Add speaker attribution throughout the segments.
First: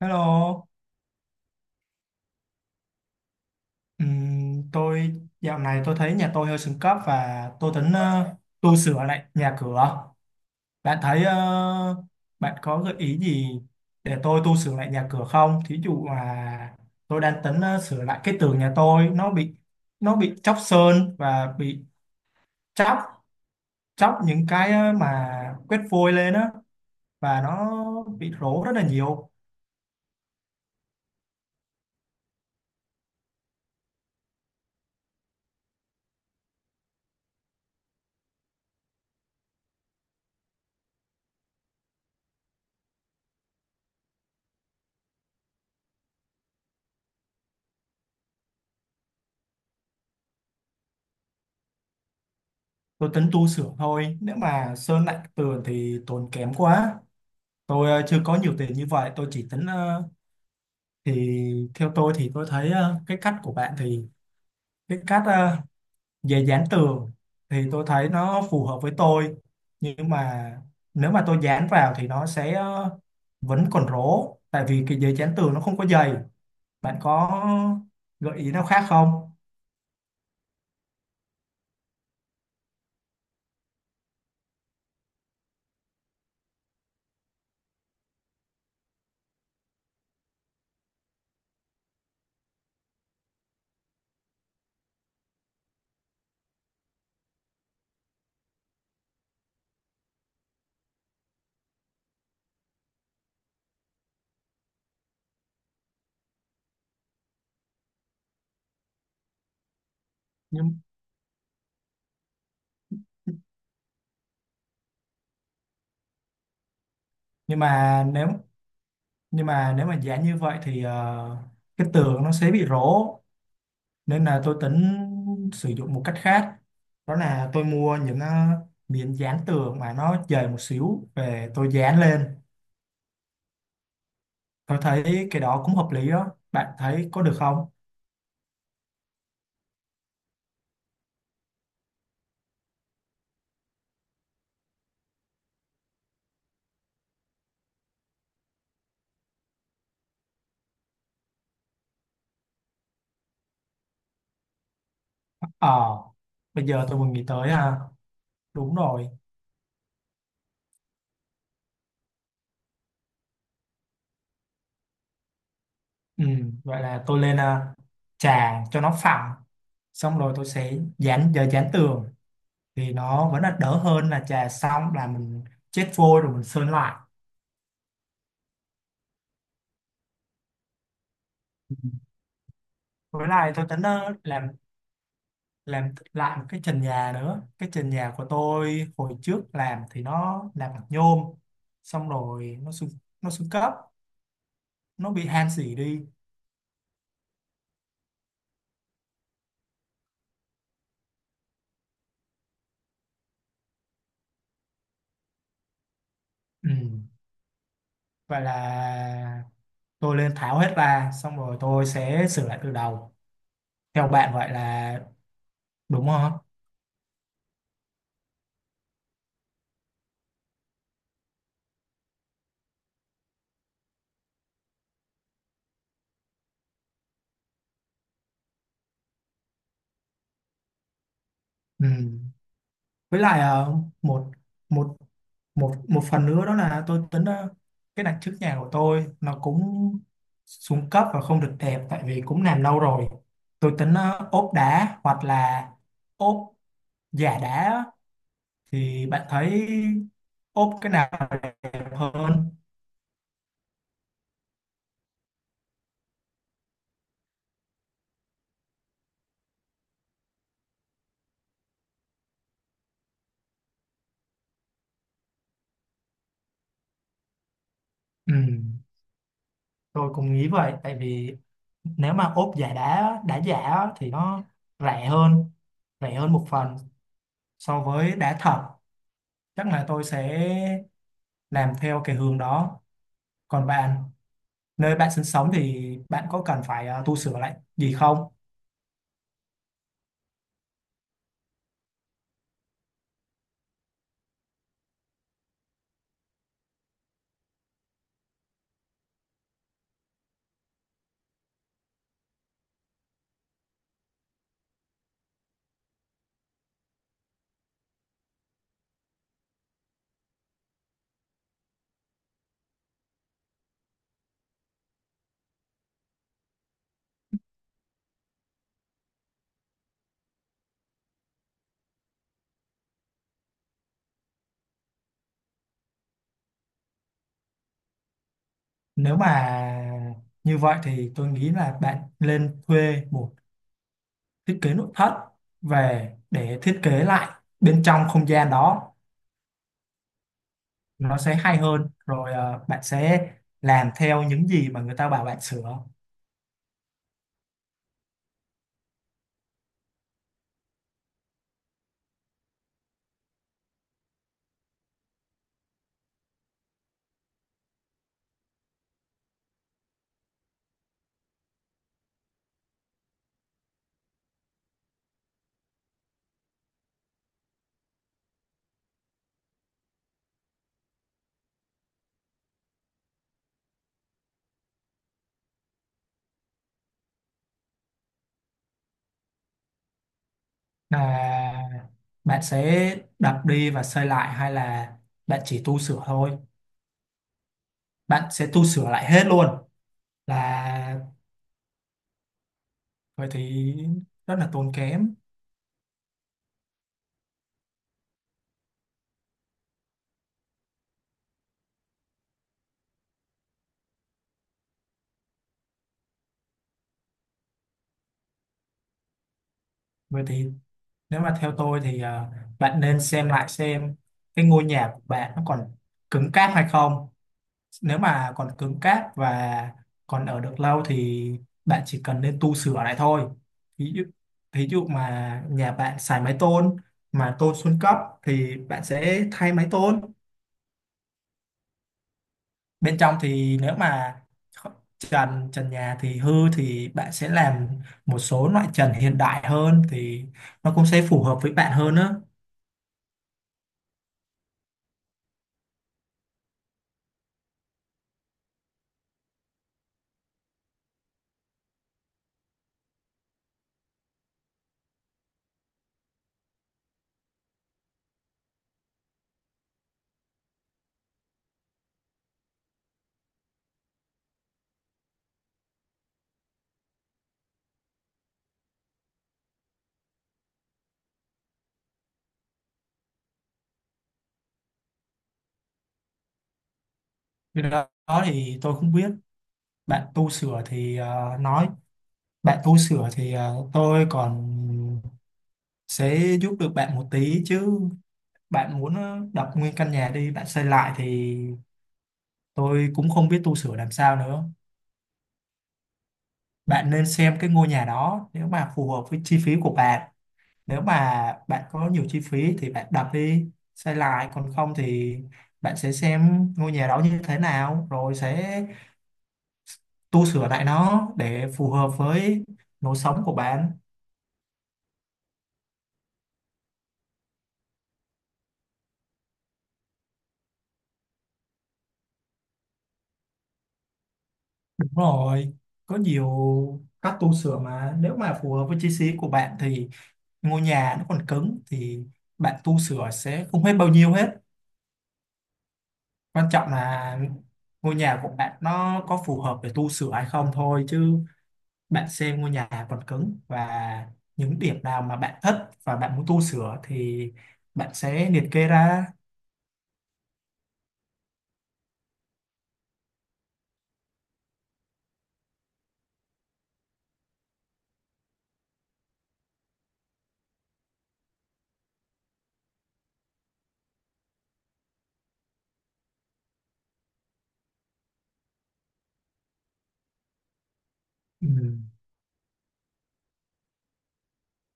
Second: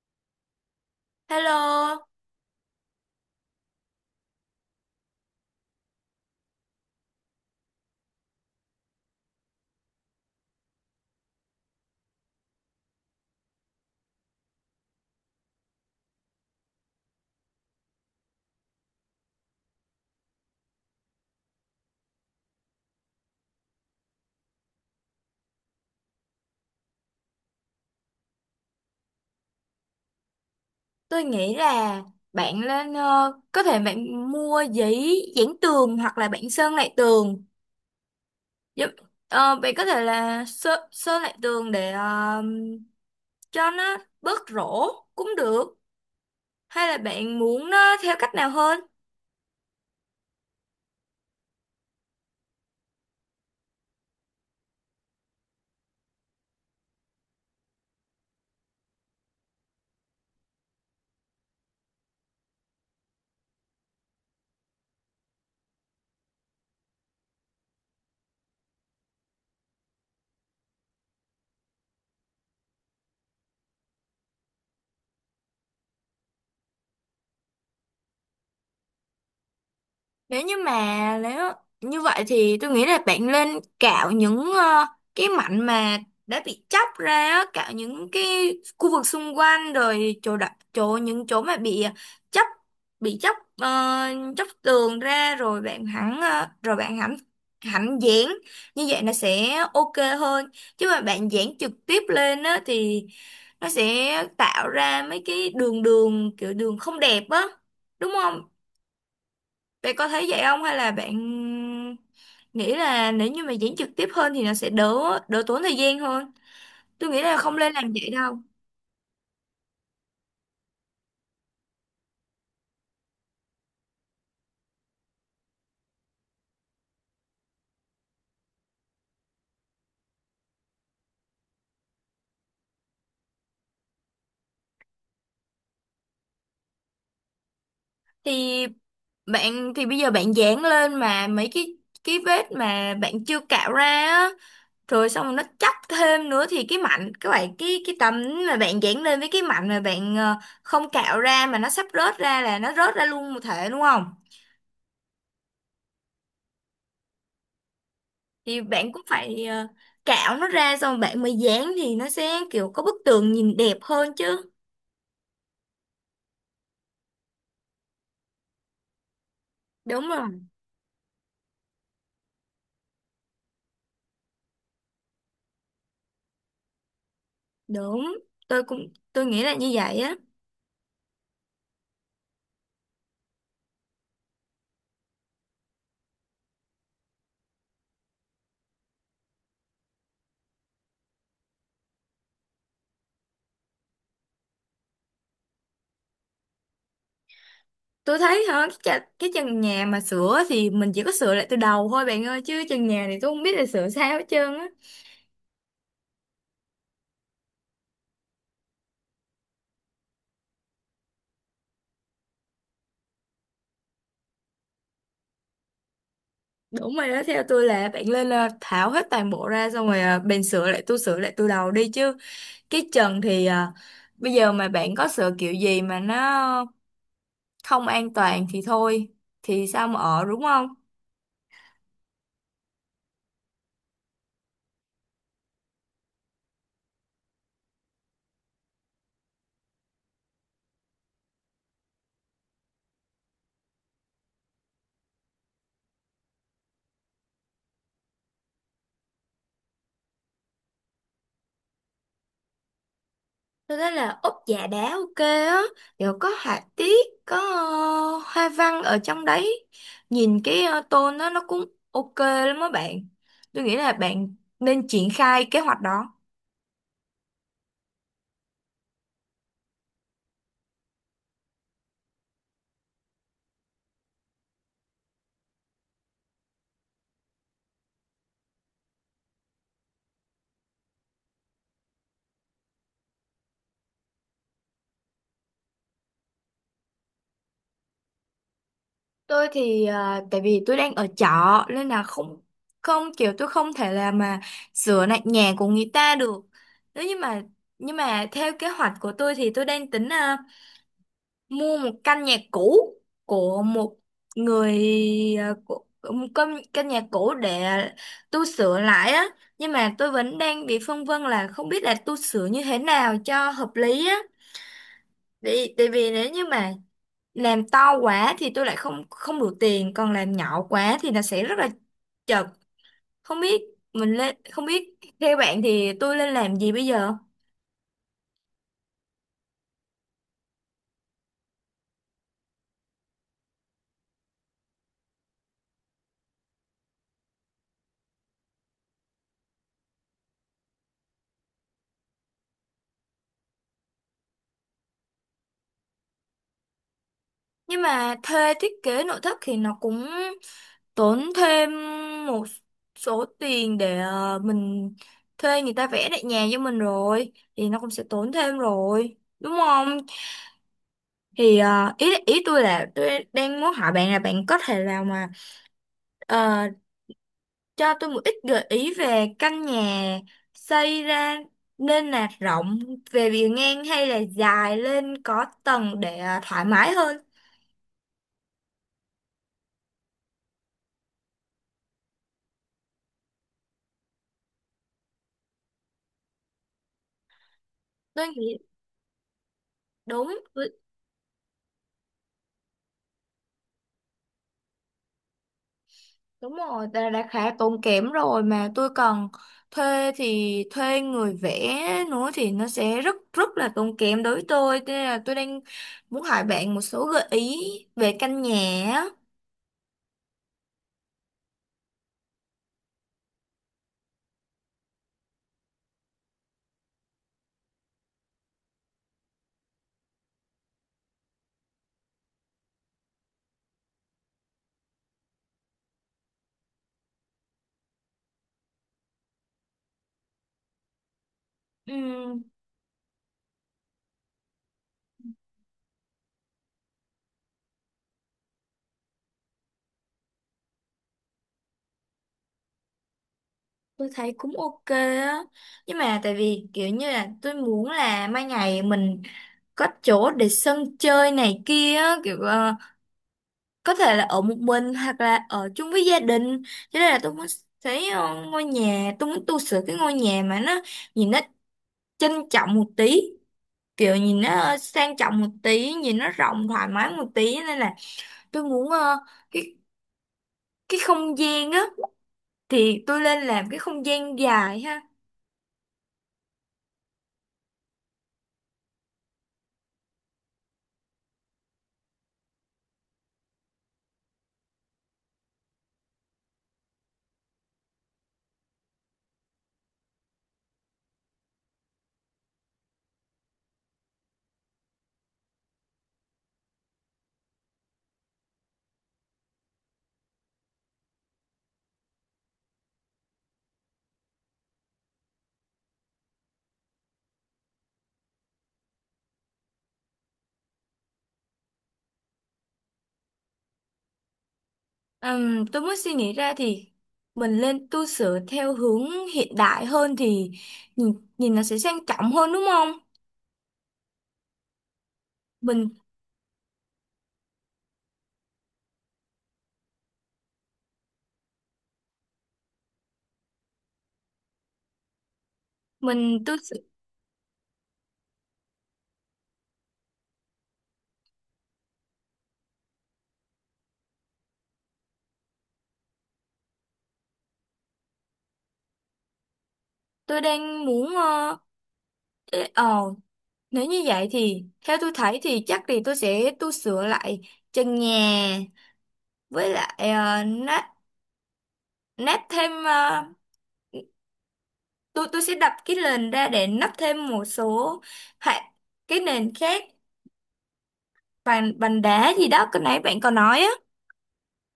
Speaker 1: Hello.
Speaker 2: Hello,
Speaker 1: Tôi dạo này tôi thấy nhà tôi hơi xuống cấp và tôi tính tu sửa lại nhà cửa. Bạn thấy bạn có gợi ý gì để tôi tu sửa lại nhà cửa không? Thí dụ là tôi đang tính sửa lại cái tường nhà tôi nó bị chóc sơn và bị chóc chóc những cái mà quét vôi lên á, và nó bị rỗ rất là nhiều.
Speaker 2: tôi nghĩ là bạn lên có thể bạn mua giấy dán tường hoặc là bạn sơn lại tường. Giúp, Bạn có thể là sơn lại tường để cho nó bớt rỗ cũng được. Hay là bạn muốn nó theo cách nào hơn?
Speaker 1: Tôi tính tu sửa thôi. Nếu mà sơn lại tường thì tốn kém quá. Tôi chưa có nhiều tiền như vậy, tôi chỉ tính thì theo tôi thì tôi thấy cái cách của bạn thì cái cách về dán tường thì tôi thấy nó phù hợp với tôi. Nhưng mà nếu mà tôi dán vào thì nó sẽ vẫn còn rỗ tại vì cái giấy dán tường nó không có dày. Bạn có gợi ý nào khác không?
Speaker 2: Nếu như vậy thì tôi nghĩ là bạn nên cạo những cái mảnh mà đã bị chóc ra á, cạo những cái khu vực xung quanh rồi chỗ đặt chỗ những chỗ mà chóc bị chóc chóc tường ra, rồi rồi bạn hẳn hẳn dán, như vậy nó sẽ ok hơn. Chứ mà bạn dán trực tiếp lên á thì nó sẽ tạo ra mấy cái đường đường kiểu đường không đẹp á, đúng không? Bạn có thấy vậy không, hay
Speaker 1: Nhưng
Speaker 2: là bạn nghĩ là nếu như mà diễn trực tiếp hơn thì nó sẽ đỡ đỡ tốn thời gian hơn? Tôi nghĩ là không
Speaker 1: nhưng
Speaker 2: nên làm
Speaker 1: mà
Speaker 2: vậy
Speaker 1: nếu
Speaker 2: đâu.
Speaker 1: nhưng mà nếu mà dán như vậy thì cái tường nó sẽ bị rỗ, nên là tôi tính sử dụng một cách khác, đó là tôi mua những miếng dán tường mà nó dày một xíu về tôi dán lên. Tôi thấy cái đó cũng hợp lý đó, bạn thấy có được không?
Speaker 2: Thì thì bây giờ bạn dán lên mà mấy cái vết mà bạn chưa cạo ra á, rồi xong rồi nó chắc thêm nữa, thì cái mảnh các bạn, cái tấm mà bạn dán lên với cái mảnh mà bạn không cạo ra mà nó sắp rớt ra, là nó rớt ra luôn một thể, đúng không?
Speaker 1: Ờ, bây giờ tôi vừa nghĩ tới. À,
Speaker 2: Thì
Speaker 1: đúng
Speaker 2: bạn cũng
Speaker 1: rồi.
Speaker 2: phải cạo nó ra xong bạn mới dán, thì nó sẽ kiểu có bức tường nhìn đẹp hơn chứ.
Speaker 1: Ừ, vậy là tôi lên à, trà cho nó phẳng
Speaker 2: đúng
Speaker 1: xong rồi
Speaker 2: rồi
Speaker 1: tôi sẽ dán giờ dán tường thì nó vẫn là đỡ hơn là trà xong là mình chết vôi rồi mình sơn lại.
Speaker 2: đúng tôi nghĩ là như vậy á.
Speaker 1: Ừ, với lại tôi tính làm lại một cái trần nhà nữa. Cái trần nhà của tôi hồi trước làm thì nó làm bằng nhôm, xong rồi nó xuống cấp, nó bị han xỉ đi.
Speaker 2: Tôi thấy hả cái, cái trần nhà mà sửa thì mình chỉ có sửa lại từ đầu thôi bạn ơi, chứ trần nhà thì tôi không biết là sửa sao hết trơn á.
Speaker 1: Ừ, và là tôi lên tháo hết ra xong rồi tôi sẽ sửa lại từ đầu, theo bạn vậy là đúng không?
Speaker 2: Đúng rồi đó, theo tôi là bạn lên tháo hết toàn bộ ra, xong rồi bạn sửa lại tôi sửa lại từ đầu đi chứ. Cái trần thì bây giờ mà bạn có sửa kiểu gì mà nó không an toàn thì thôi, thì sao mà ở, đúng không?
Speaker 1: Ừ, với lại một một một một phần nữa, đó là tôi tính cái đằng trước nhà của tôi nó cũng xuống cấp và không được đẹp tại vì cũng làm lâu rồi. Tôi tính ốp đá hoặc là ốp giả đá á. Thì bạn thấy ốp cái nào đẹp hơn?
Speaker 2: Tôi thấy là úp dạ đá ok á, kiểu có họa tiết, có hoa văn ở trong đấy. Nhìn cái tôn đó nó cũng ok lắm á bạn. Tôi nghĩ là bạn nên triển khai kế hoạch đó.
Speaker 1: Ừ, tôi cũng nghĩ vậy tại vì nếu mà ốp giả đá đá giả á, thì nó rẻ hơn, rẻ hơn một phần so với đá thật. Chắc là tôi sẽ làm theo cái hướng đó. Còn bạn, nơi bạn sinh sống thì bạn có cần phải tu sửa lại gì không?
Speaker 2: Tôi thì tại vì tôi đang ở trọ nên là không không kiểu tôi không thể là mà sửa lại nhà của người ta được. Nếu như mà nhưng mà theo kế hoạch của tôi thì tôi đang tính mua một căn nhà cũ của một người của một căn căn nhà cũ để tu sửa lại á, nhưng mà tôi vẫn đang bị phân vân là không biết là tu sửa như thế nào cho hợp lý á, vì nếu như mà làm to quá thì tôi lại không không đủ tiền, còn làm nhỏ quá thì nó sẽ rất là chật. Không biết mình lên không biết theo bạn thì tôi nên làm gì bây giờ?
Speaker 1: Nếu mà như vậy thì tôi nghĩ là bạn nên thuê một thiết kế nội thất về để thiết kế lại bên trong không gian đó, nó sẽ hay hơn. Rồi bạn sẽ làm theo những gì mà người ta bảo bạn sửa.
Speaker 2: Nhưng mà thuê thiết kế nội thất thì nó cũng tốn thêm một số tiền để mình thuê người ta vẽ lại nhà cho mình, rồi thì nó cũng sẽ tốn thêm rồi, đúng không? Thì ý ý tôi là tôi đang muốn hỏi bạn là bạn có thể nào mà ờ, cho tôi một ít gợi ý về căn nhà xây ra, nên là rộng về bề ngang hay là dài lên có tầng để thoải mái hơn.
Speaker 1: Là bạn sẽ đập đi và xây lại hay là bạn chỉ tu sửa thôi?
Speaker 2: Tôi
Speaker 1: Bạn sẽ
Speaker 2: nghĩ
Speaker 1: tu sửa lại hết luôn?
Speaker 2: đúng.
Speaker 1: Là vậy thì rất là tốn kém.
Speaker 2: Đúng rồi, ta đã khá tốn kém rồi, mà tôi còn thuê thì thuê người vẽ nữa thì nó sẽ rất rất là tốn kém đối với tôi. Thế nên là tôi đang muốn hỏi bạn một số gợi ý về căn nhà á.
Speaker 1: Vậy thì nếu mà theo tôi thì bạn nên xem lại xem cái ngôi nhà của bạn nó còn cứng cáp hay không. Nếu mà còn cứng cáp và còn ở được lâu thì bạn chỉ cần nên tu sửa lại thôi. Ví dụ, ví dụ mà nhà bạn xài mái tôn mà tôn xuống cấp thì bạn sẽ thay mái tôn.
Speaker 2: Ừm,
Speaker 1: Bên trong thì nếu mà trần trần nhà thì hư thì bạn sẽ làm một số loại trần hiện đại hơn thì nó cũng sẽ phù hợp với bạn hơn á.
Speaker 2: tôi thấy cũng ok á. Nhưng mà tại vì kiểu như là tôi muốn là mai ngày mình có chỗ để sân chơi này kia á, kiểu có thể là ở một mình hoặc là ở chung với gia đình, cho nên là tôi muốn thấy ờ, ngôi nhà tôi muốn tu sửa cái ngôi nhà mà nó nhìn nó trân trọng một tí, kiểu nhìn nó sang trọng một tí, nhìn nó rộng thoải mái một tí, nên là tôi muốn cái cái không gian á thì tôi lên làm cái không gian dài ha.
Speaker 1: Cái đó đó thì tôi không biết. Bạn tu sửa thì nói bạn tu sửa thì tôi còn sẽ giúp được bạn một tí chứ bạn muốn đập nguyên căn nhà đi bạn xây lại thì tôi cũng không biết tu sửa làm sao nữa. Bạn nên xem cái ngôi nhà đó nếu mà phù hợp với chi phí của bạn. Nếu mà bạn có nhiều chi phí thì bạn đập đi xây lại, còn không thì bạn sẽ xem ngôi nhà đó như thế nào rồi sẽ tu sửa lại nó để phù hợp với lối sống của bạn.
Speaker 2: Tôi mới suy nghĩ ra thì mình lên tu sửa theo hướng hiện đại hơn thì nhìn nó sẽ sang trọng hơn, đúng không?
Speaker 1: Đúng rồi,
Speaker 2: Mình
Speaker 1: có nhiều cách tu sửa mà nếu mà phù hợp với chi phí của bạn thì ngôi nhà nó còn cứng thì bạn tu sửa sẽ không hết bao nhiêu hết.
Speaker 2: mình
Speaker 1: Quan
Speaker 2: tu
Speaker 1: trọng là ngôi nhà của bạn nó có phù hợp để tu sửa hay không thôi, chứ bạn xem ngôi nhà còn cứng và những điểm nào mà bạn thích và bạn muốn tu sửa thì bạn sẽ liệt kê ra.
Speaker 2: tôi đang muốn ờ ế- ờ Nếu như vậy thì theo tôi thấy thì chắc thì tôi sẽ tu sửa lại trần nhà, với lại nát nát thêm tôi sẽ đập cái nền ra để nắp thêm một số hạ cái nền khác,
Speaker 1: Ừ.
Speaker 2: bàn bàn đá gì đó cái nãy bạn còn nói á.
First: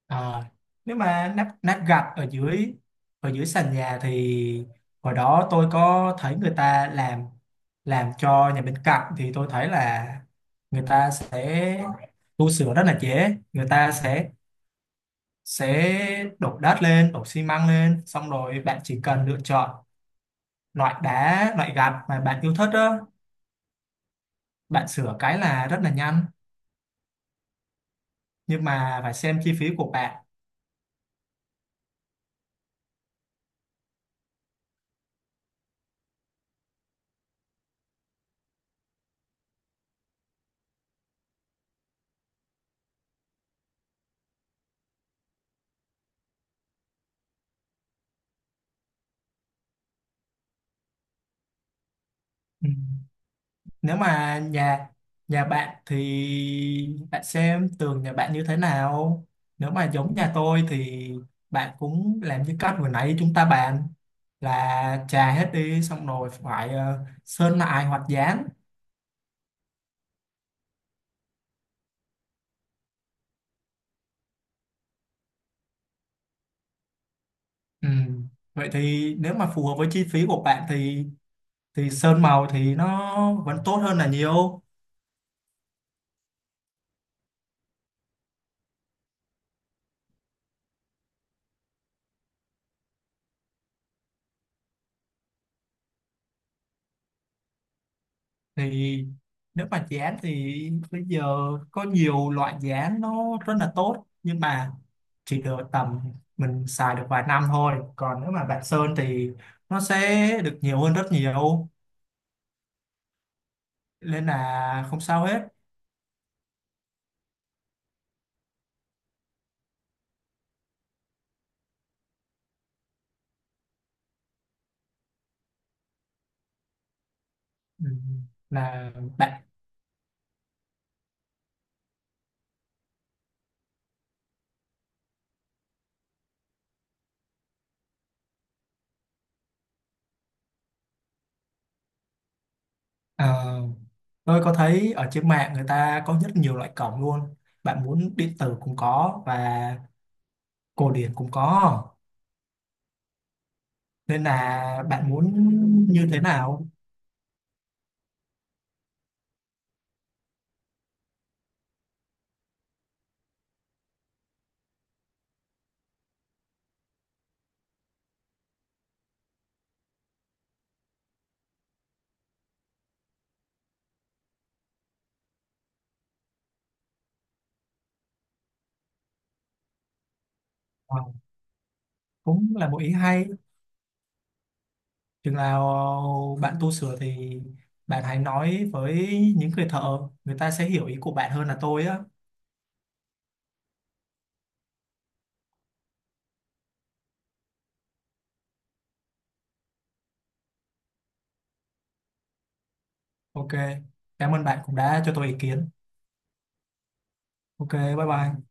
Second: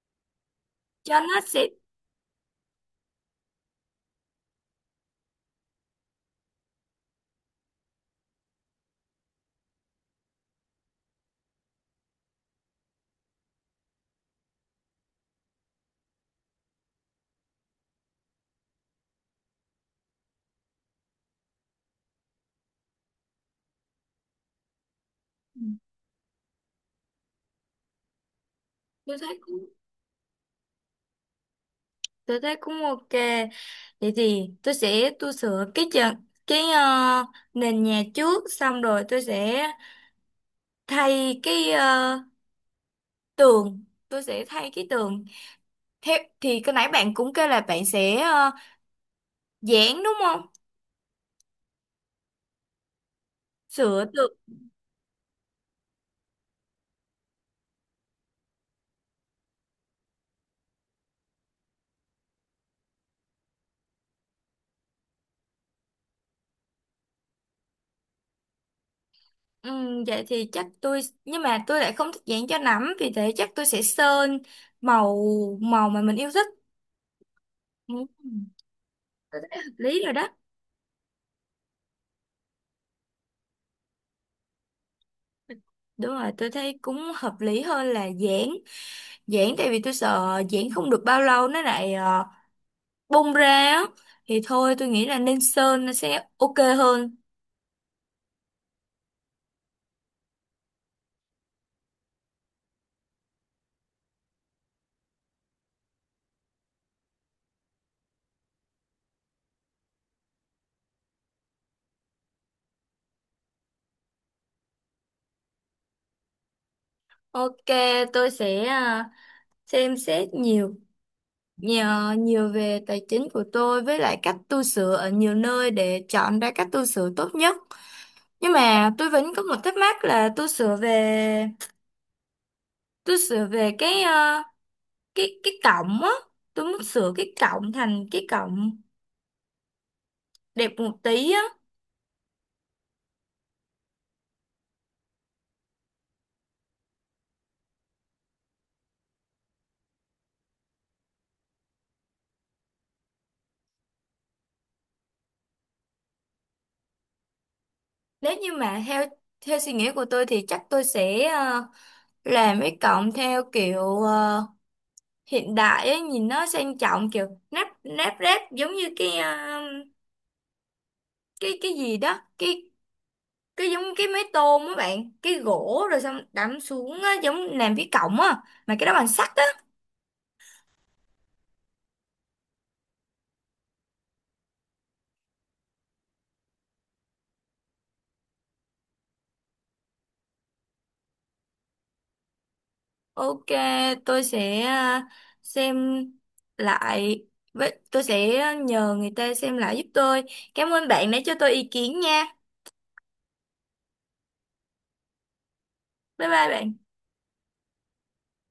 Speaker 1: Ờ, nếu
Speaker 2: Cho
Speaker 1: mà
Speaker 2: nó
Speaker 1: nắp
Speaker 2: sẽ
Speaker 1: nắp gạch ở dưới, ở dưới sàn nhà thì hồi đó tôi có thấy người ta làm cho nhà bên cạnh thì tôi thấy là người ta sẽ tu sửa rất là dễ. Người ta sẽ đổ đất lên đổ xi măng lên xong rồi bạn chỉ cần lựa chọn loại đá loại gạch mà bạn yêu thích đó, bạn sửa cái
Speaker 2: ừ,
Speaker 1: là rất là nhanh. Nhưng mà phải
Speaker 2: tôi thấy
Speaker 1: xem chi
Speaker 2: cũng
Speaker 1: phí của bạn.
Speaker 2: tôi thấy cũng ok. Vậy thì tôi sẽ tu sửa cái cái ờ, nền nhà trước, xong rồi tôi sẽ thay cái ờ, tường tôi sẽ thay cái tường. Thế thì cái nãy bạn cũng kêu là bạn sẽ dán, đúng không?
Speaker 1: Ừ, nếu
Speaker 2: Sửa tường.
Speaker 1: mà nhà nhà bạn thì bạn xem tường nhà bạn như thế nào. Nếu mà giống nhà tôi thì bạn cũng làm như cách vừa nãy chúng ta bàn, là chà hết đi xong rồi phải sơn lại hoặc dán.
Speaker 2: Vậy thì chắc tôi nhưng mà tôi lại không thích dán cho lắm, vì thế chắc tôi sẽ sơn màu màu mà mình yêu thích.
Speaker 1: Ừ,
Speaker 2: Ừm,
Speaker 1: vậy thì nếu
Speaker 2: tôi
Speaker 1: mà
Speaker 2: thấy
Speaker 1: phù
Speaker 2: hợp
Speaker 1: hợp với
Speaker 2: lý
Speaker 1: chi
Speaker 2: rồi
Speaker 1: phí
Speaker 2: đó.
Speaker 1: của bạn thì sơn màu thì nó vẫn tốt hơn là nhiều.
Speaker 2: Đúng rồi, tôi thấy cũng hợp lý hơn là dán dán tại vì tôi sợ dán không được bao lâu nó lại bung ra á, thì thôi tôi nghĩ là nên sơn, nó sẽ ok hơn.
Speaker 1: Thì nếu mà dự án thì bây giờ có nhiều loại dự án nó rất là tốt nhưng mà chỉ được tầm mình xài được vài năm thôi. Còn nếu mà bạn sơn thì nó sẽ được nhiều hơn rất nhiều, nên là không sao hết.
Speaker 2: Ok, tôi sẽ xem xét nhiều nhờ nhiều về tài chính của tôi với lại cách tu sửa ở nhiều nơi để chọn ra cách tu sửa tốt nhất.
Speaker 1: Ừ,
Speaker 2: Nhưng mà
Speaker 1: là
Speaker 2: tôi vẫn có
Speaker 1: bạn
Speaker 2: một thắc mắc là tôi sửa về cái à, cái cái cổng á, tôi muốn sửa cái cổng thành cái cổng đẹp một tí á.
Speaker 1: ờ, tôi có thấy ở trên mạng người ta có rất nhiều loại cổng luôn. Bạn muốn điện tử cũng có và cổ điển cũng có, nên là bạn muốn như thế nào?
Speaker 2: Nếu như mà theo theo suy nghĩ của tôi thì chắc tôi sẽ làm cái cổng theo kiểu hiện đại ấy, nhìn nó sang trọng, kiểu nắp nắp ráp giống như cái gì đó cái giống cái máy tôm á bạn, cái gỗ rồi xong đắm xuống á, giống làm cái cổng á mà cái đó bằng sắt á.
Speaker 1: Ờ, cũng là một ý hay. Chừng nào bạn tu sửa thì bạn hãy nói với những người thợ, người ta sẽ hiểu ý của bạn hơn là tôi á.
Speaker 2: Ok, tôi sẽ xem lại, với tôi sẽ nhờ người ta xem lại giúp tôi. Cảm ơn bạn đã cho tôi ý kiến nha.
Speaker 1: Ok, cảm ơn bạn cũng đã cho tôi ý kiến.
Speaker 2: Bye bye bạn.
Speaker 1: Ok, bye bye.